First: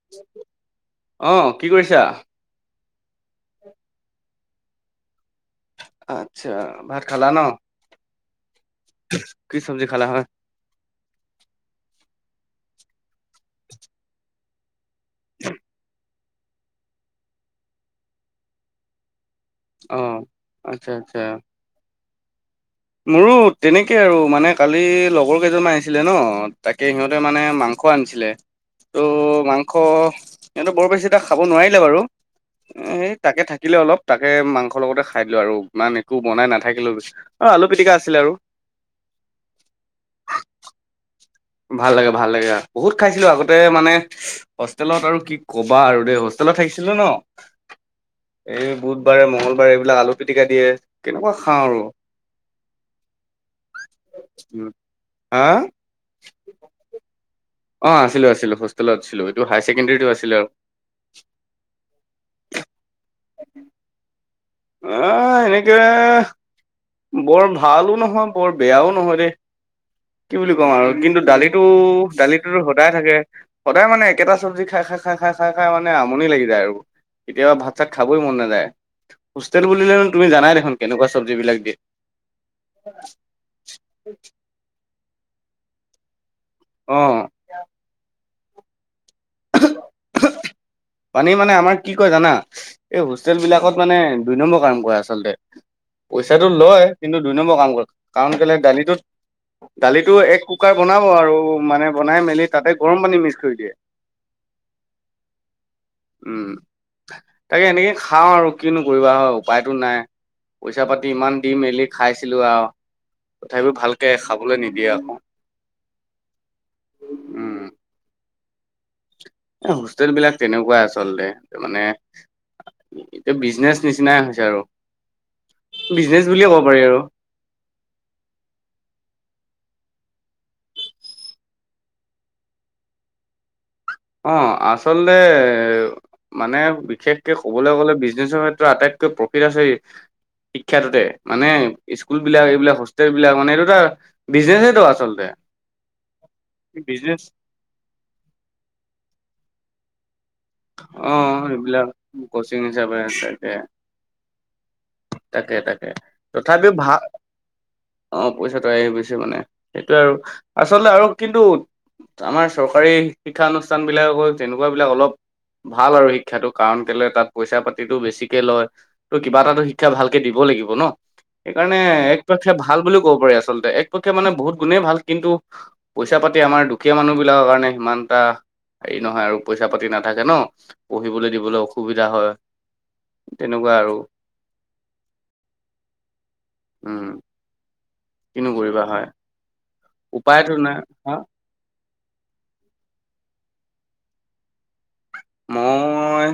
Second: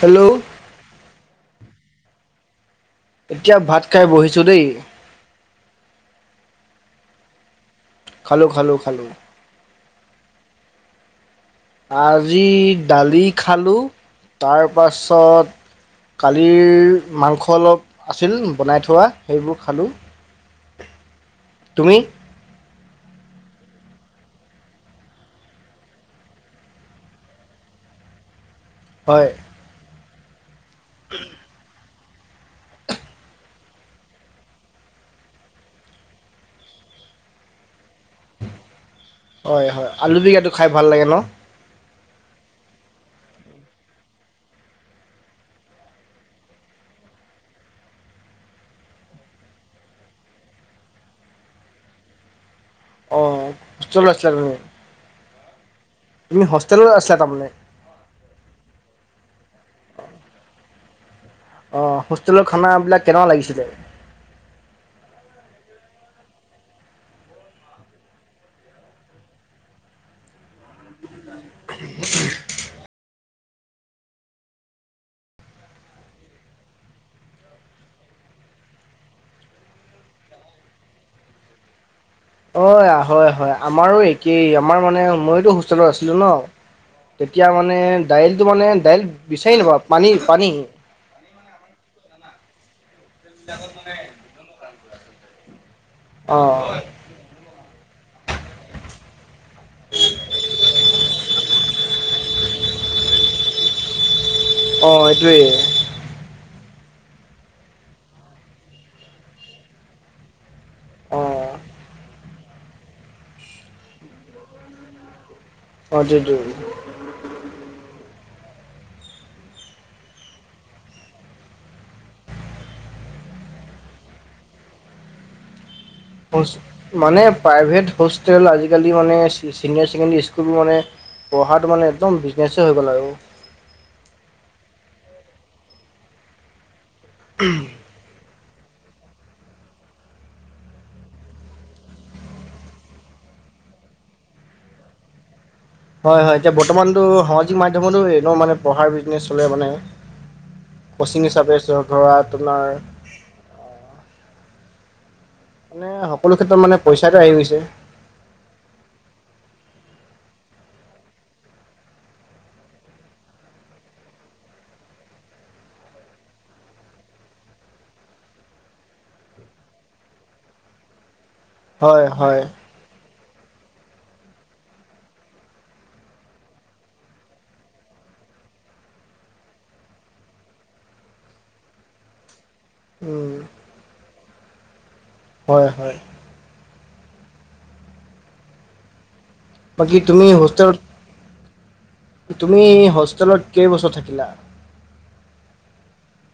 Hello? অ, কি কৰিছা? এতিয়া ভাত খাই বহিছো দেই। আচ্ছা, ভাত খালা ন? খালোঁ খালোঁ খালোঁ। কি চব্জি খালা হয়? আজি দালি খালোঁ তাৰ পাছত কালিৰ মাংস অলপ আছিল বনাই থোৱা সেইবোৰ খালোঁ অ আচ্ছা আচ্ছা। তুমি? মোৰো তেনেকে আৰু মানে কালি লগৰ কেইজনমান আহিছিলে ন তাকে সিহঁতে মানে মাং স আনিছিলে, হয় ত' মাংস সিহঁতে বৰ বেছি তাক খাব নোৱাৰিলে বাৰু। উম। উম সেই তাকে থাকিলে অলপ তাকে মাংসৰ লগতে খাই দিলো আৰু ইমান একো বনাই নাথাকিলো হৈছে। অ আলু পিটিকা আছিলে আৰু। হয় হয়, আলু পিটিকাটো খাই ভাল লাগে ন? ভাল লাগে ভাল লাগে, বহুত খাইছিলো আগতে মানে হষ্টেলত আৰু কি ক'বা আৰু দেই হষ্টেলত থাকিছিলো ন এই বুধবাৰে, মঙ্গলবাৰে এইবিলাক আলু পিটিকা দিয়ে কেনেকুৱা খাওঁ আৰু। [unintelligible] অহ, কিচল আছে আৰু। হা? তুমি হষ্টেলত আছিলা তাৰমানে? অঁ আছিলো আছিলো, হষ্টেলত আছিলোঁ এইটো হায় চেকেণ্ডেৰীটো আছিলে আৰু। অ হষ্টেলৰ খানাবিলাক কেনেকুৱা লাগিছিলে? নাই এনেকে বৰ ভালো নহয়, বৰ বেয়াও নহয় দেই, কি বুলি ক'ম আৰু কিন্তু দালিত টো দালিটোতো সদায় থাকে। সদায় মানে একেটা চব্জি খাই খাই খাই খাই খাই খাই মানে আমনি লাগি যায় আৰু। কেতিয়াবা ভাত - চাত খাবই মন নাযায়। হোষ্টেল বুলিলে তুমি জানাই দেখোন কেনেকুৱা চব্জিবিলাক দিয়ে? অ আ হয় হয় আমাৰো একেই আমাৰ মানে মইতো হোষ্টেলত আছিলো ন। অ। এতিয়া মানে দাইলটো মানে দাইল বিচাৰি নাপাবা পানী পানী। পানী মানে আমাৰ কি কয় জানা? এই হোষ্টেলবিলাকত মানে দুই নম্বৰ কাম কৰে আচলতে। পইচাটো অঁ লয় কিন্তু দুই নম্বৰ কাম কৰে কাৰণ কেলে দালিটোত দালিটো এক কুকাৰ বনাব আৰু মানে বনাই মেলি তাতে গৰম পানী মিক্স কৰি দিয়ে। অ এইটোয়ে। উম তাকে এনেকে খাওঁ আৰু কিনো কৰিবা হয় উপায়তো নাই। পইচা - পাতি অ ইমান দি মেলি খাইছিলো আৰু তথাপিও ভালকে খাবলৈ নিদিয়ে আকৌ। বাদেই দিওঁ। [inaudible] উম! [unintelligible] এ হোষ্টেল বিলাক তেনেকুৱাই আচলতে মানে [inaudible] [unintelligible] এতিয়া বিজনেছ নিচিনাই হৈছে আৰু। বিজনেচ বুলিয়ে ক'ব পাৰি আৰু [unintelligible] মানে প্ৰাইভেট হোষ্টেল আজিকালি মানে চিনিয়ৰ ছেকেণ্ডেৰী স্কুল মানে পঢ়াটো মানে একদম বিজনেছেই হৈ গ'ল আৰু। [inaudible] অঁ! [unintelligible] আচলতে মানে বিশেষ কে ক'বলৈ গ'লে বিজনেছৰ ক্ষেত্ৰত আটাইতকৈ প্ৰফিট আছে [inaudible] শিক্ষাটোতে মানে স্কুলবিলাক এইবিলাক হোষ্টেলবিলাক মানে এইটো এটা [inaudible] বিজনেচ‌ইটো আচলতে। [inaudible] হয়-হয়। এতিয়া বৰ্তমানতো বিজনেচ সামাজিক মাধ্যমতো এনেও মানে পঢ়াৰ বিজনেছ চলে মানে। [inaudible] অ', কচিং হিচাপে সেইবিলাক ধৰা তোমাৰ [unintelligible] [unintelligible] মানে তাকে-তাকে, সকলো ক্ষেত্ৰত তথাপিও মানে ভা পইচাটো আহি গৈছে [unintelligible] অঁ! পইচাটো আহি গৈছে মানে সেইটোৱে আৰু আচলতে আৰু কিন্তু [inaudible] আমাৰ চৰকাৰী শিক্ষা অনুষ্ঠানবিলাককো তেনেকুৱাবিলাক অলপ [inaudible] ভাল আৰু শিক্ষাটো কাৰণ কেলৈ তাত পইচা পাতিটো বেছিকে লয়। [inaudible] ত কিবা এটাতো শিক্ষা ভালকে দিব লাগিব ন সেইকাৰণে হয় হয় একপক্ষে [unintelligible] ভাল বুলিও ক'ব পাৰি আচলতে একপক্ষে মানে বহুত গুণেই ভাল কিন্তু [unintelligible] পইচা পাতি আমাৰ দুখীয়া মানুহ বিলাকৰ কাৰণে সিমান এটা হেৰি নহয় আৰু পইচা পাতি না [unintelligible] থাকে ন। পঢ়িবলৈ দিবলৈ অসুবিধা হয় উম তেনেকুৱা আৰু। [unintelligible] হয়-হয়। [unintelligible] উম! কিনো কৰিবা হয়? বাকী তুমি উপায়টো হোষ্টেলত নাই হা [unintelligible] তুমি হোষ্টেলত কেইবছৰ থাকিলা? [unintelligible] মই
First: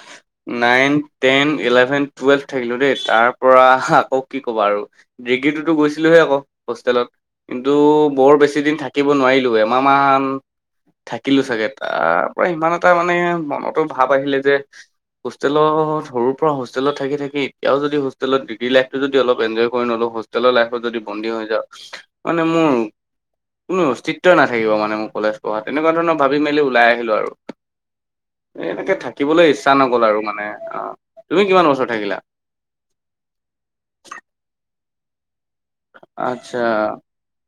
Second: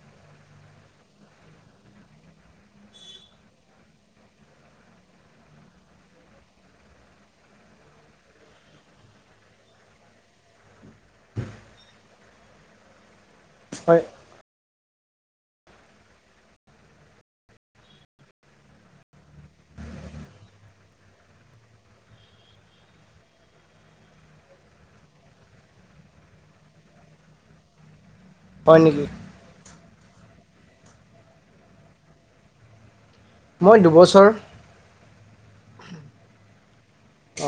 [inaudible] নাইন, টেন, ইলেভেন, টুৱেলভ থাকিলো দেই তাৰ পৰা আকৌ কি ক'বা আৰু [unintelligible] ডিগ্ৰীটোতো গৈছিলোহে আকৌ হোষ্টেলত। [inaudible] কিন্তু বৰ বেছিদিন থাকিব নোৱাৰিলোঁ এমাহমান [unintelligible] থাকিলো চাগে তাৰ পৰা ইমান এটা মানে মনতো হয় ভাৱ আহিলে যে [unintelligible] হোষ্টেলত সৰুৰ পৰা হোষ্টেলত থাকি-থাকি এতিয়াও যদি হোষ্টেলত ডিগ্ৰী লাইফটো যদি অলপ এনজয় কৰি নলওঁ [unintelligible] হোষ্টেলৰ লাইফত যদি বন্দী হৈ যাওঁ। মানে মোৰ [inaudible] কোনো অস্তিত্বই নাথাকিব মানে মোৰ কলেজ পঢ়াত তেনেকুৱা ধৰণৰ ভাবি মেলি ওলাই আহিলো আৰু। [inaudible] এ হয় এনেকে নেকি থাকিবলৈ ইচ্ছা নগল আৰু মানে অ। তুমি কিমান বছৰ থাকিলা? [unintelligible] মই দুবছৰ। [unintelligible] আচ্ছা [inaudible]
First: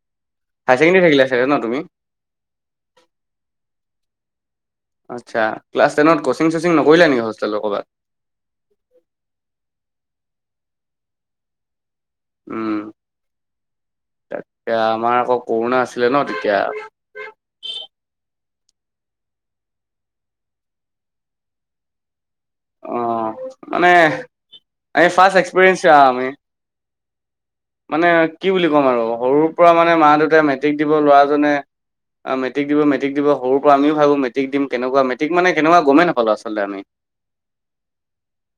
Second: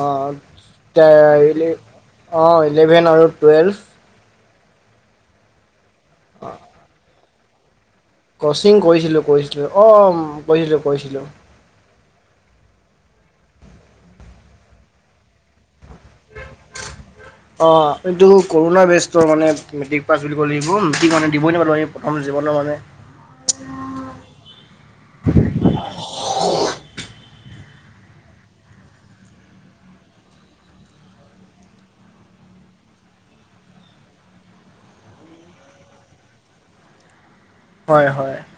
অঁ-অঁ! হায়াৰ [unintelligible] ছেকেণ্ডেৰী থাকিলা চাগে ন ডেইলী তুমি অঁ! ইলেভেন আৰু টুৱেলভ। [inaudible] আচ্ছা! ক্লাছ টেনত কচিং-চচিং নকৰিলা নেকি হোষ্টেলত ক'ৰবাত? [inaudible] কচিং কৰিছিলো-কৰিছিলো অ [unintelligible] কৰিছিলো-কৰিছিলো। উম! তাকে [unintelligible] আমাৰ আকৌ কৰোণা আছিলে ন তেতিয়া। [unintelligible] অঁ! এইটো কৰোণা বেষ্টৰ মানে মেট্ৰিক পাছ কৰিব লাগিব। মেট্ৰিক মানে দিবই নোৱাৰো আমি প্ৰথম জীৱনৰ মানে [unintelligible] অঁ! মানে ফাৰ্ষ্ট এক্সপিৰিয়েন্ঞ্চ [unintelligible] আমি। মানে কি বুলি ক'ম আৰু সৰুৰ পৰা মানে মা-দেউতাই মেট্ৰিক দিব ল'ৰাজনে [inaudible] মেট্ৰিক দিব, মেট্ৰিক দিব সৰুৰ পৰা আমিও ভাবো মেট্ৰিক দিম কেনেকুৱা। মেট্ৰিক মানে কেনেকুৱা গম নাপালো আচলতে আমি। [inaudible] হয়-হয়। [unintelligible]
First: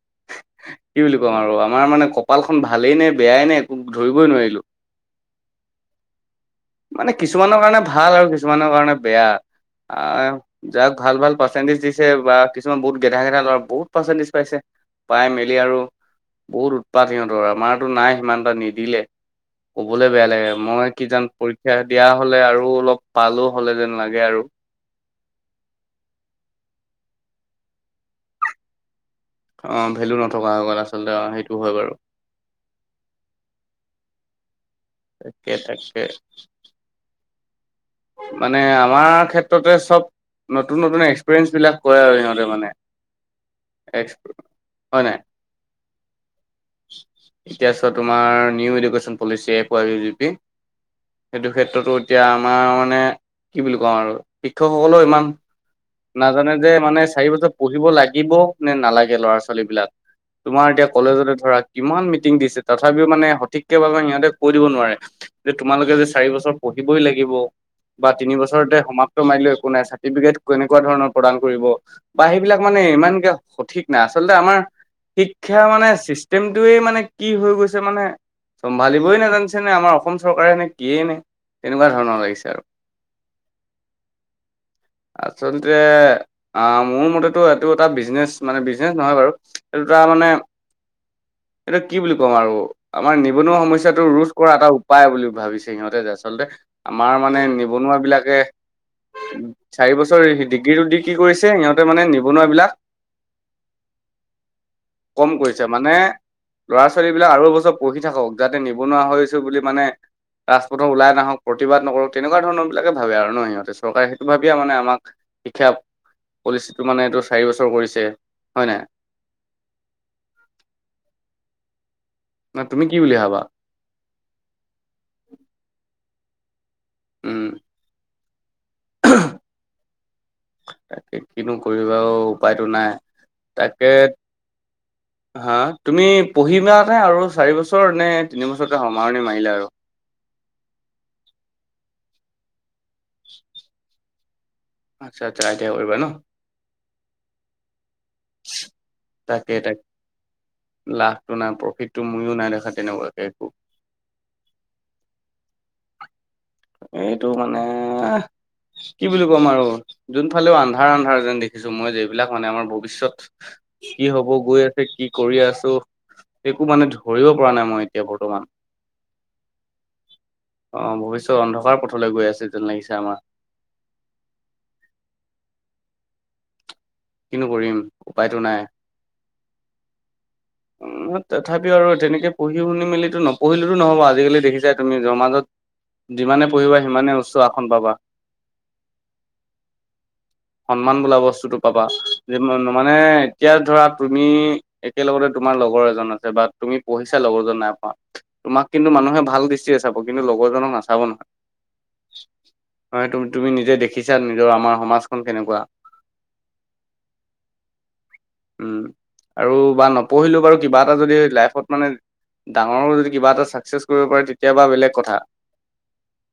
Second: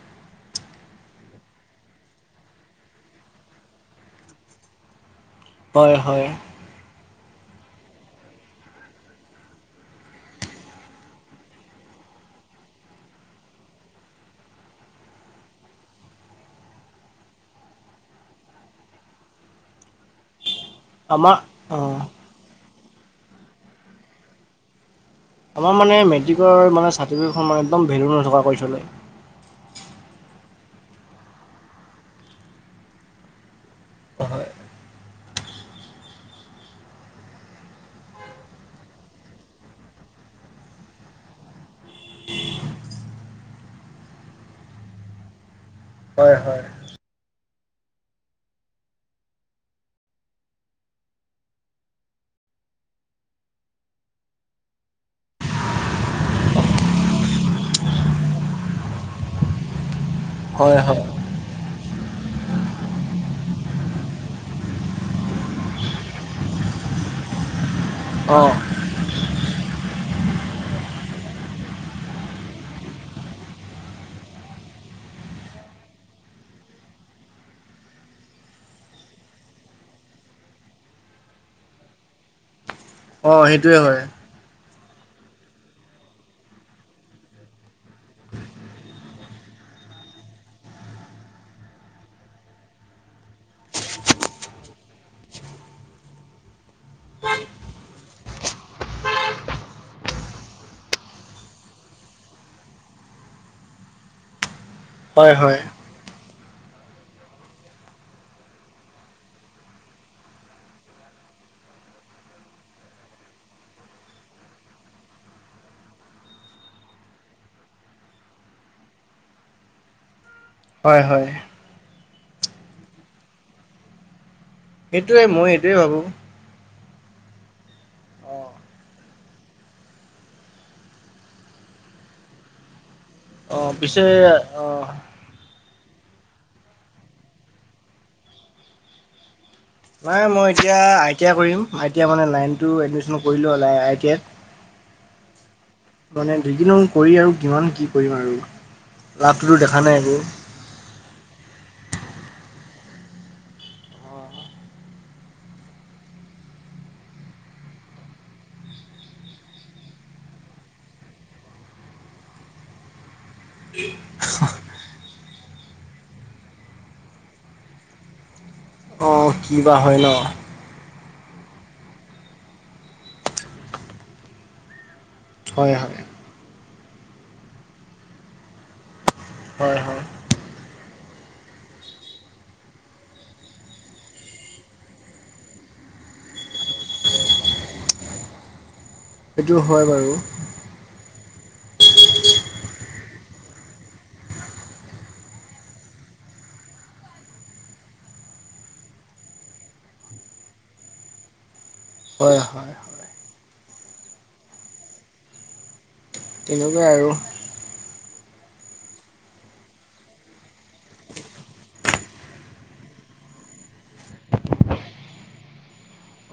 কি বুলি ক'ম আৰু আমাৰ মানে কপালখন ভালেই নে বেয়াই নে একো ধৰিবই নোৱাৰিলোঁ। হয়, হয়। মানে কিছুমানৰ কাৰণে ভাল আৰু কিছুমানৰ কাৰণে বেয়া আ যাক ভাল ভাল পাৰ্চেণ্টেজ দিছে বা কিছুমান বহুত গেধা গেধা ল'ৰা বহুত পাৰ্চেণ্টেজ পাইছে। পাই মেলি আৰু বহুত উৎপাত সিহঁতৰ আমাৰতো নাই সিমানটা নিদিলে। ক'বলৈ বেয়া লাগে মই কিজান আমাৰ অ দিয়া হ'লে আৰু অলপ পালো হ'লে যেন লাগে আৰু। আমাৰ মানে মেট্ৰিকৰ মানে চাৰ্টিফিকেটখন মানে একদম ভেলু নথকা কৰি থ'লে। অ', ভেলু নথকা হৈ গ'ল আচলতে অ' সেইটো হয় বাৰু। হয়। তাকে, তাকে। মানে আমাৰ ক্ষেত্ৰতে চব নতুন নতুন এক্সপেৰিয়েঞ্চবিলাক কৰে আৰু সিহঁতে মানে। এক্স হয় নাই? হয় হয় এতিয়া আছে তোমাৰ new education policy F Y if G P. সেইটো ক্ষেত্ৰতো এতিয়া আমাৰ মানে কি বুলি কওঁ আৰু শিক্ষকসকলেও ইমান নাজানে যে মানে চাৰি বছৰ পঢ়িব লাগিব নে নালাগে ল'ৰা ছোৱালীবিলাক। তোমাৰ হয় এতিয়া হয় কলেজতে ধৰা কিমান মিটিং দিছে তথাপিও মানে সঠিকে মানে সিহঁতে কৈ দিব নোৱাৰে যে তোমালোকে যে চাৰি বছৰ পঢ়িবই লাগিব বা অ তিনিবছৰতে সমাপ্ত মাৰিলে একো নাই চাৰ্টিফিকেট কেনেকুৱা ধৰণৰ প্ৰদান কৰিব। বা সেইবিলাক মানে ইমানকে সঠিক নাই। আচলতে আমাৰ শিক্ষা মানে চিষ্টেমটোৱে মানে কি হৈ গৈছে মানে চম্ভালি নাজানিছেনে আমাৰ অসম চৰকাৰে নে কিয়ে নে তেনেকুৱা ধৰণৰ লাগিছে আৰু। অ', সেইটোয়ে হয়। [inaudible] আচলতে মোৰ মতেতো এইটো এটা বিজনেছ মানে বিজনেছ নহয় বাৰু। এইটো তাৰ মানে এইটো কি বুলি কম আৰু আমাৰ নিবনুৱা সমস্যা টো ৰোধ কৰা এটা উপায় বুলি ভাবিছে সিহঁতে যে আচলতে। আমাৰ মানে নিবনুৱাবিলাকে চাৰি বছৰ ডিগ্ৰীটো দি কি কৰিছে সিহঁতে মানে নিবনুৱাবিলাক কম হয় হয় কৰিছে মানে ল'ৰা ছোৱালীবিলাক আৰু বছৰ পঢ়ি থাকক। যাতে নিবনুৱা হৈছো বুলি মানে ৰাজপথত ওলাই নাহক প্ৰতিবাদ নকৰক তেনেকুৱা ধৰণৰ বিলাকে ভাবে আৰু ন সিহঁতে চৰকাৰে সেইটো ভাবিয়ে মানে আমাক শিক্ষা পলিচিটো মানে এইটো চাৰি বছৰ কৰিছে হয় নাই? হয়, হয়। ন তুমি কি বুলি ভাবা? সেইটোৱে মই এইটোৱে ভাবো। উম। অ তাকে কিনো কৰিবা অ' উপায়তো নাই। অ তাকে পিছে অ'। হা তুমি পঢ়িবানে আৰু চাৰিবছৰ নে তিনিবছৰতে সামৰণি মাৰিলা আৰু? নাই মই এতিয়া আই টি আই কৰিম আই টি আই মানে লাইন তো এডমিশ্যন কৰিলোঁ হ'লে আই টি আইত। আৎচ্ছা আৎচ্ছা আই টি আই কৰিবা ন। ডিগ্ৰিনো কৰি আৰু কিমান কি কৰিম আৰু তাকে লাভটোতো তাকে দেখা নাই একো। লাভটো নাই প্ৰফিত টো মইও নাই দেখা তেনেকুৱাকে একো। এইটো মানে এ- কি বুলি ক'ম আৰু যোনফালেও আন্ধাৰ আন্ধাৰ যেন দেখিছো মই যিবিলাক মানে আমাৰ ভৱিষ্যত। কি হব গৈ আছে কি কৰি আছো? একো মানে ধৰিব পৰা নাই মই এতিয়া বৰ্তমান। অঁ, কি বা হয় ন? অঁ ভৱিষ্যত অন্ধকাৰ পথলে গৈ আছে যেন লাগিছে আমাৰ। হয় হয়। কিনো কৰিম উপায়টো নাই। হয় হয় উম তথাপিও আৰু তেনেকে পঢ়ি শুনি মেলিটো নপঢ়িলেও নহ'ব আজিকালি দেখিছাই তুমি সমাজত- যিমানে পঢ়িবা সিমানে উচ্চ আসন পাবা। সেইটো হয় বাৰু। সন্মান বোলা বস্তুটো পাবা মানে এতিয়া ধৰা, তুমি- একেলগতে তোমাৰ লগৰ এজন আছে বা তুমি পঢ়িছা লগৰজন নাই পঢ়া। তোমাক কিন্তু মানুহে ভাল দৃষ্টিৰে চাব, কিন্তু লগৰজনক নাচাব নহয়। হয় হয়। হয়, তুমি নিজে দেখিছা নিজৰ আমাৰ সমাজখন কেনেকুৱা? তেনেকুৱাই আৰু। উম, আৰু বা নপঢ়িলেও বাৰু কিবা এটা যদি লাইফত মানে- ডাঙৰো যদি কিবা এটা ছাকচেছ কৰিব পাৰে তেতিয়াবা বেলেগ কথা।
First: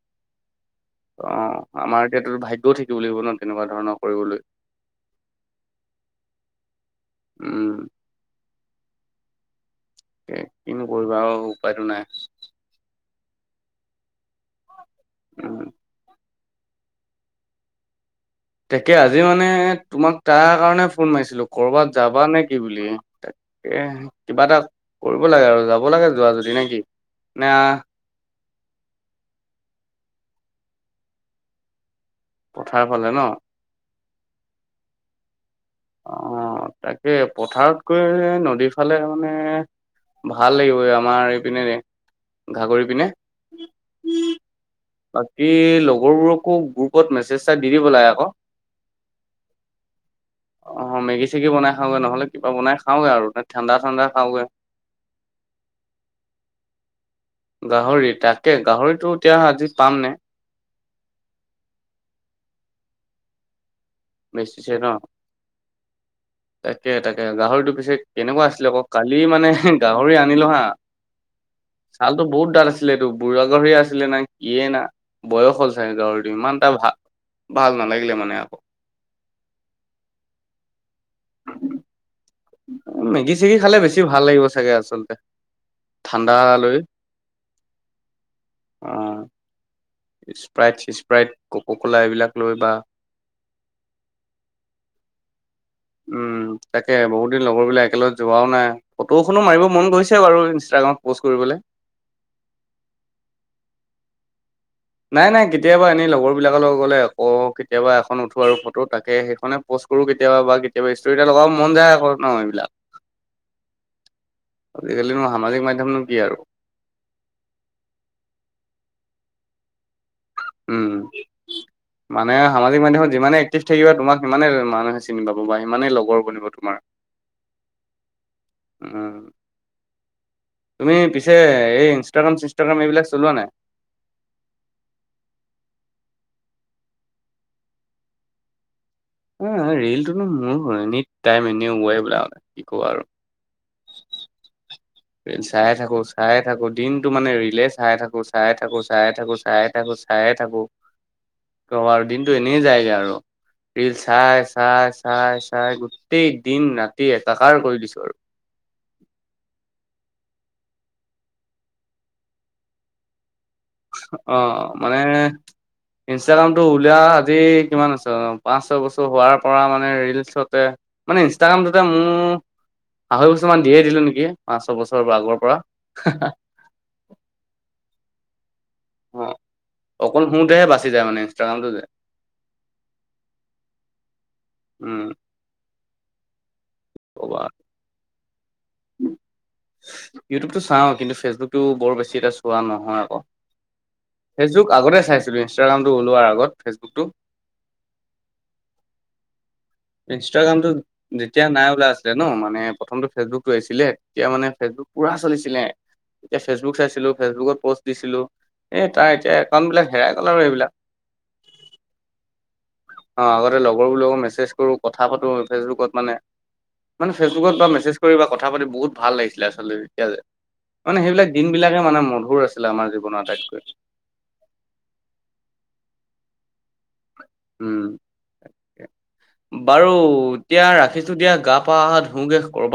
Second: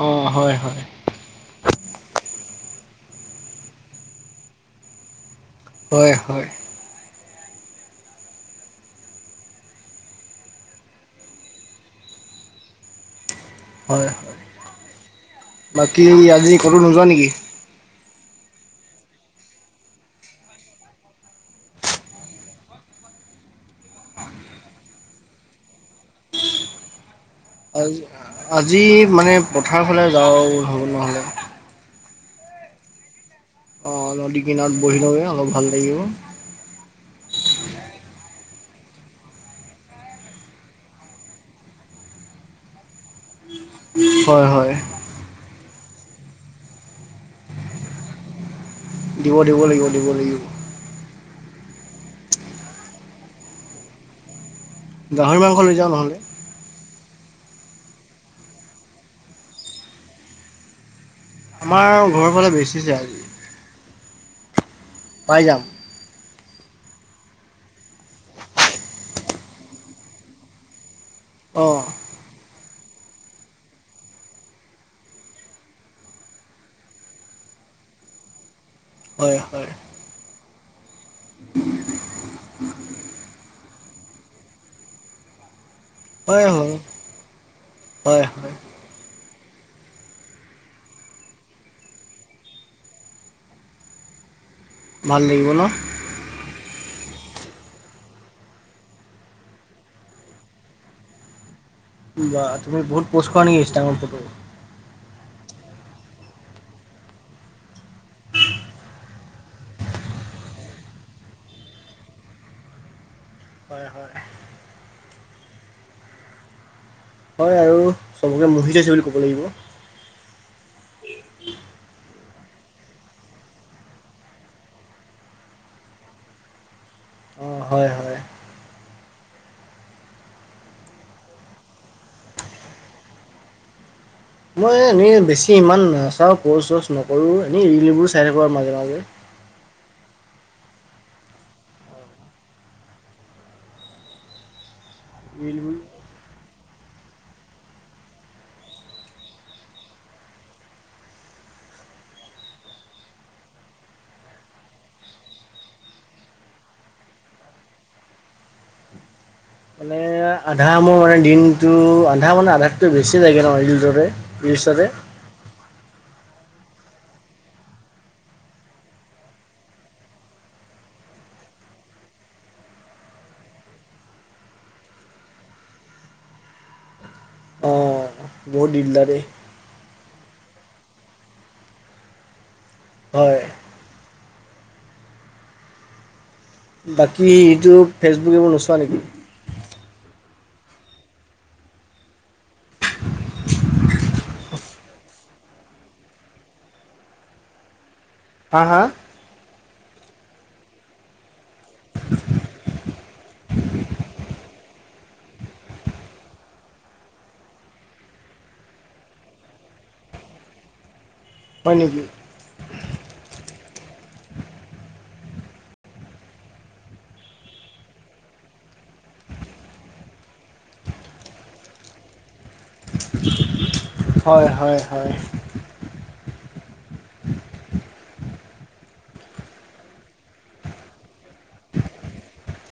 অঁ' হয় হয়। অঁ' আমাৰ এতিয়াতো ভাগ্যও থাকিব লাগিব ন' তেনেকুৱা ধৰণৰ কৰিবলৈ। হয় হয়। উম' এ কিনো কৰিবা আও উপায়টো নাই। হয়। উম' বাকী আজি ক'তো নোযোৱা নেকি? তাকে, আজি মানে তোমাক তাৰ কাৰণে ফোন মাৰিছিলো কৰবাত যাবা নে কি বুলি? এহঁ কিবা এটা কৰিব লাগে আৰু যাব লাগে যোৱা যদি নে কি? না- আজি আজি মানে পথাৰ ফালে যাওঁ হ'ব নহ'লে। পথাৰ ফালে ন। অ নদী কিনাৰত বহি লওগে অলপ ভাল লাগিব। অ তাকে, পথাৰত কৈ নদীৰ ফালে মানে- ভাল লাগিব এই আমাৰ এইপিনে, ঘাগৰি পিনে। হয় হয়। বাকী লগৰবোৰকো গ্ৰুপত মেছেজ এটা দি দিব লাগে ক। দিব দিব লাগিব দিব লাগিব। অঁ' মেগি চেগী বনাই খাওঁগে নহ'লে কিবা বনাই খাওঁগে আৰু ঠাণ্ডা চাণ্ডা খাওঁগে। গাহৰি মাংস লৈ যাওঁ নহ'লে। গাহৰি তাকে, গাহৰিটো এতিয়া আজি পাম নে? আমাৰ ঘৰৰ ফালে বেচিছে আজি। বেচিছে ন'। পাই যাম। [unintelligible] তাকে তাকে গাহৰিটো পিছে কেনেকুৱা আছিলে আকৌ কালি মানে গাহৰি আনিলোঁ হা। [unintelligible] অ'হ। ছালতো বহুত ডাঠ আছিলে এইটো বুঢ়া গাহৰিয়ে আছিলে না কিয়ে না। বয়স হ'ল চাগে গাহৰিটোৰ ইমান এটা ভা ভাল নালাগিলে মানে আকৌ। হয় হয়। উম মেগী চেগী খালে বেছি ভাল লাগিব চাগে আচলতে, ঠাণ্ডা হয় লৈ। হয় হয়। অ স্প্ৰাইট স্প্ৰাইট ক'ক' কলা এইবিলাক লৈ বা। ভাল লাগিব ন'। উম, তাকে বহুত দিন লগৰবিলাক একেলগে যোৱাও নাই। ফটোখনো মাৰিব মন গৈছে বাৰু ইনষ্টাগ্ৰামত প'ষ্ট কৰিবলে। বা তুমি বহুত পোষ্ট কৰা নেকি ইনষ্টাগ্ৰামত ফটো। নাই নাই কেতিয়াবা এনেই লগৰ বিলাকৰ লগত গ'লে আকৌ কেতিয়াবা এখন উঠো আৰু ফটো তাকে সেইখনে। পোষ্ট কৰো কেতিয়াবা বা কেতিয়াবা ষ্টোৰি এটা লগাবও মন যায় আকৌ ন' এইবিলাক। হয় হয়। আজিকালি নো সমাজিক মাধ্যমনো কি আৰু। হয় আৰু। চবকে মোহি থৈছে বুলি ক'ব লাগিব। উম। মানে সামাজিক মাধ্যমত যিমানে এক্টিভ থাকিবা তোমাক সিমানে মানুহে চিনি পাব বা সিমানেই লগৰ বনিব তোমাৰ। অ' হয়। হয় উম। তুমি পিছে এই ইনষ্টাগ্ৰাম চিনষ্টাগ্ৰাম এইবিলাক চলোৱা নাই। মই এনেই বেছি ইমান নাচাওঁ পোষ্ট - চষ্ট নকৰোঁ এনেই ৰিলবোৰ চাই থাকোঁ আৰু মাজে মাজে। অ ৰিল টোনো মোৰ হয় এনি টাইম ৱাই বোলো কি কবা আৰু। ৰিল চাই ৰিলবোৰ থাকো চাই থাকোঁ দিনতটো মানে ৰিলে চাই থাকোঁ চাই থাকোঁ চাই থাকোঁ চাই থাকোঁ চাই থাকোঁ। কি কবা আৰু দিনটো এনেই যায়গে আৰু। ৰিল চাই চাই চাই চাই গোটেই দিন ৰাতি একাকাৰ কৰি দিছো আৰু। মানে আধা মোৰ মানে দিনটো আধা মানে আধাতকৈ বেছি লাগে তাৰ মানে ৰিল। অ' মানে। ইনষ্টাগ্ৰামটো উলিয়া আজি কিমান আছে পাঁচ ছয় বছৰ হোৱাৰ পৰা মানে ৰিল চাওঁতে। মানে ইনষ্টাগ্ৰামটোটে মোৰ। আঢ়ৈ বছৰমান দিয়ে দিলোঁ নেকি পাঁচ ছয় বছৰ বা আগৰ পৰা। হুহ। দিলা ৰে। অ অকল শুৱতে বাচি যায় মানে ইনষ্টাগ্ৰামটো যে। হয় উম বাকী কবা এইটো ফেচবুক এইবোৰ নোচোৱা নেকি। ইউটিউবটো চাওঁ কিন্তু ফেচবুকটো বৰ বেছি এটা চোৱা নহয় আকৌ। ফেচবুক আগতে চাইছিলোঁ ইনষ্টাগ্ৰামটো ওলোৱাৰ আগত ফেচবুকটো। হা হা ইনষ্টাগ্ৰামটো। যেতিয়া নাই উলোৱা আছিলে ন মানে প্ৰথমটো ফেচবুকটো আহিছিলে তেতিয়া মানে ফেচবুক পুৰা চলিছিলে। এতিয়া ফেচবুক চাইছিলো ফেচবুকত পোষ্ট দিছিলো এই তাৰ এতিয়া একাউণ্ট বিলাক হেৰাই গ'ল আৰু এইবিলাক। হয় নেকি? অ আগতে লগৰবোৰ মেছেজ কৰো কথা পাতো ফেচবুকত মানে, মানে ফেচবুকত বা মেছেজ কৰি বা কথা পাতি বহুত ভাল লাগিছিলে আচলতে তেতিয়া যে, মানে সেইবিলাক দিন বিলাকে মানে মধুৰ আছিলে আমাৰ জীৱনৰ আটাইতকৈ। হয় হয় হয়। উম তাকে, বাৰু এতিয়া ৰাখিছো দিয়া গা পা ধুগে কৰবাত,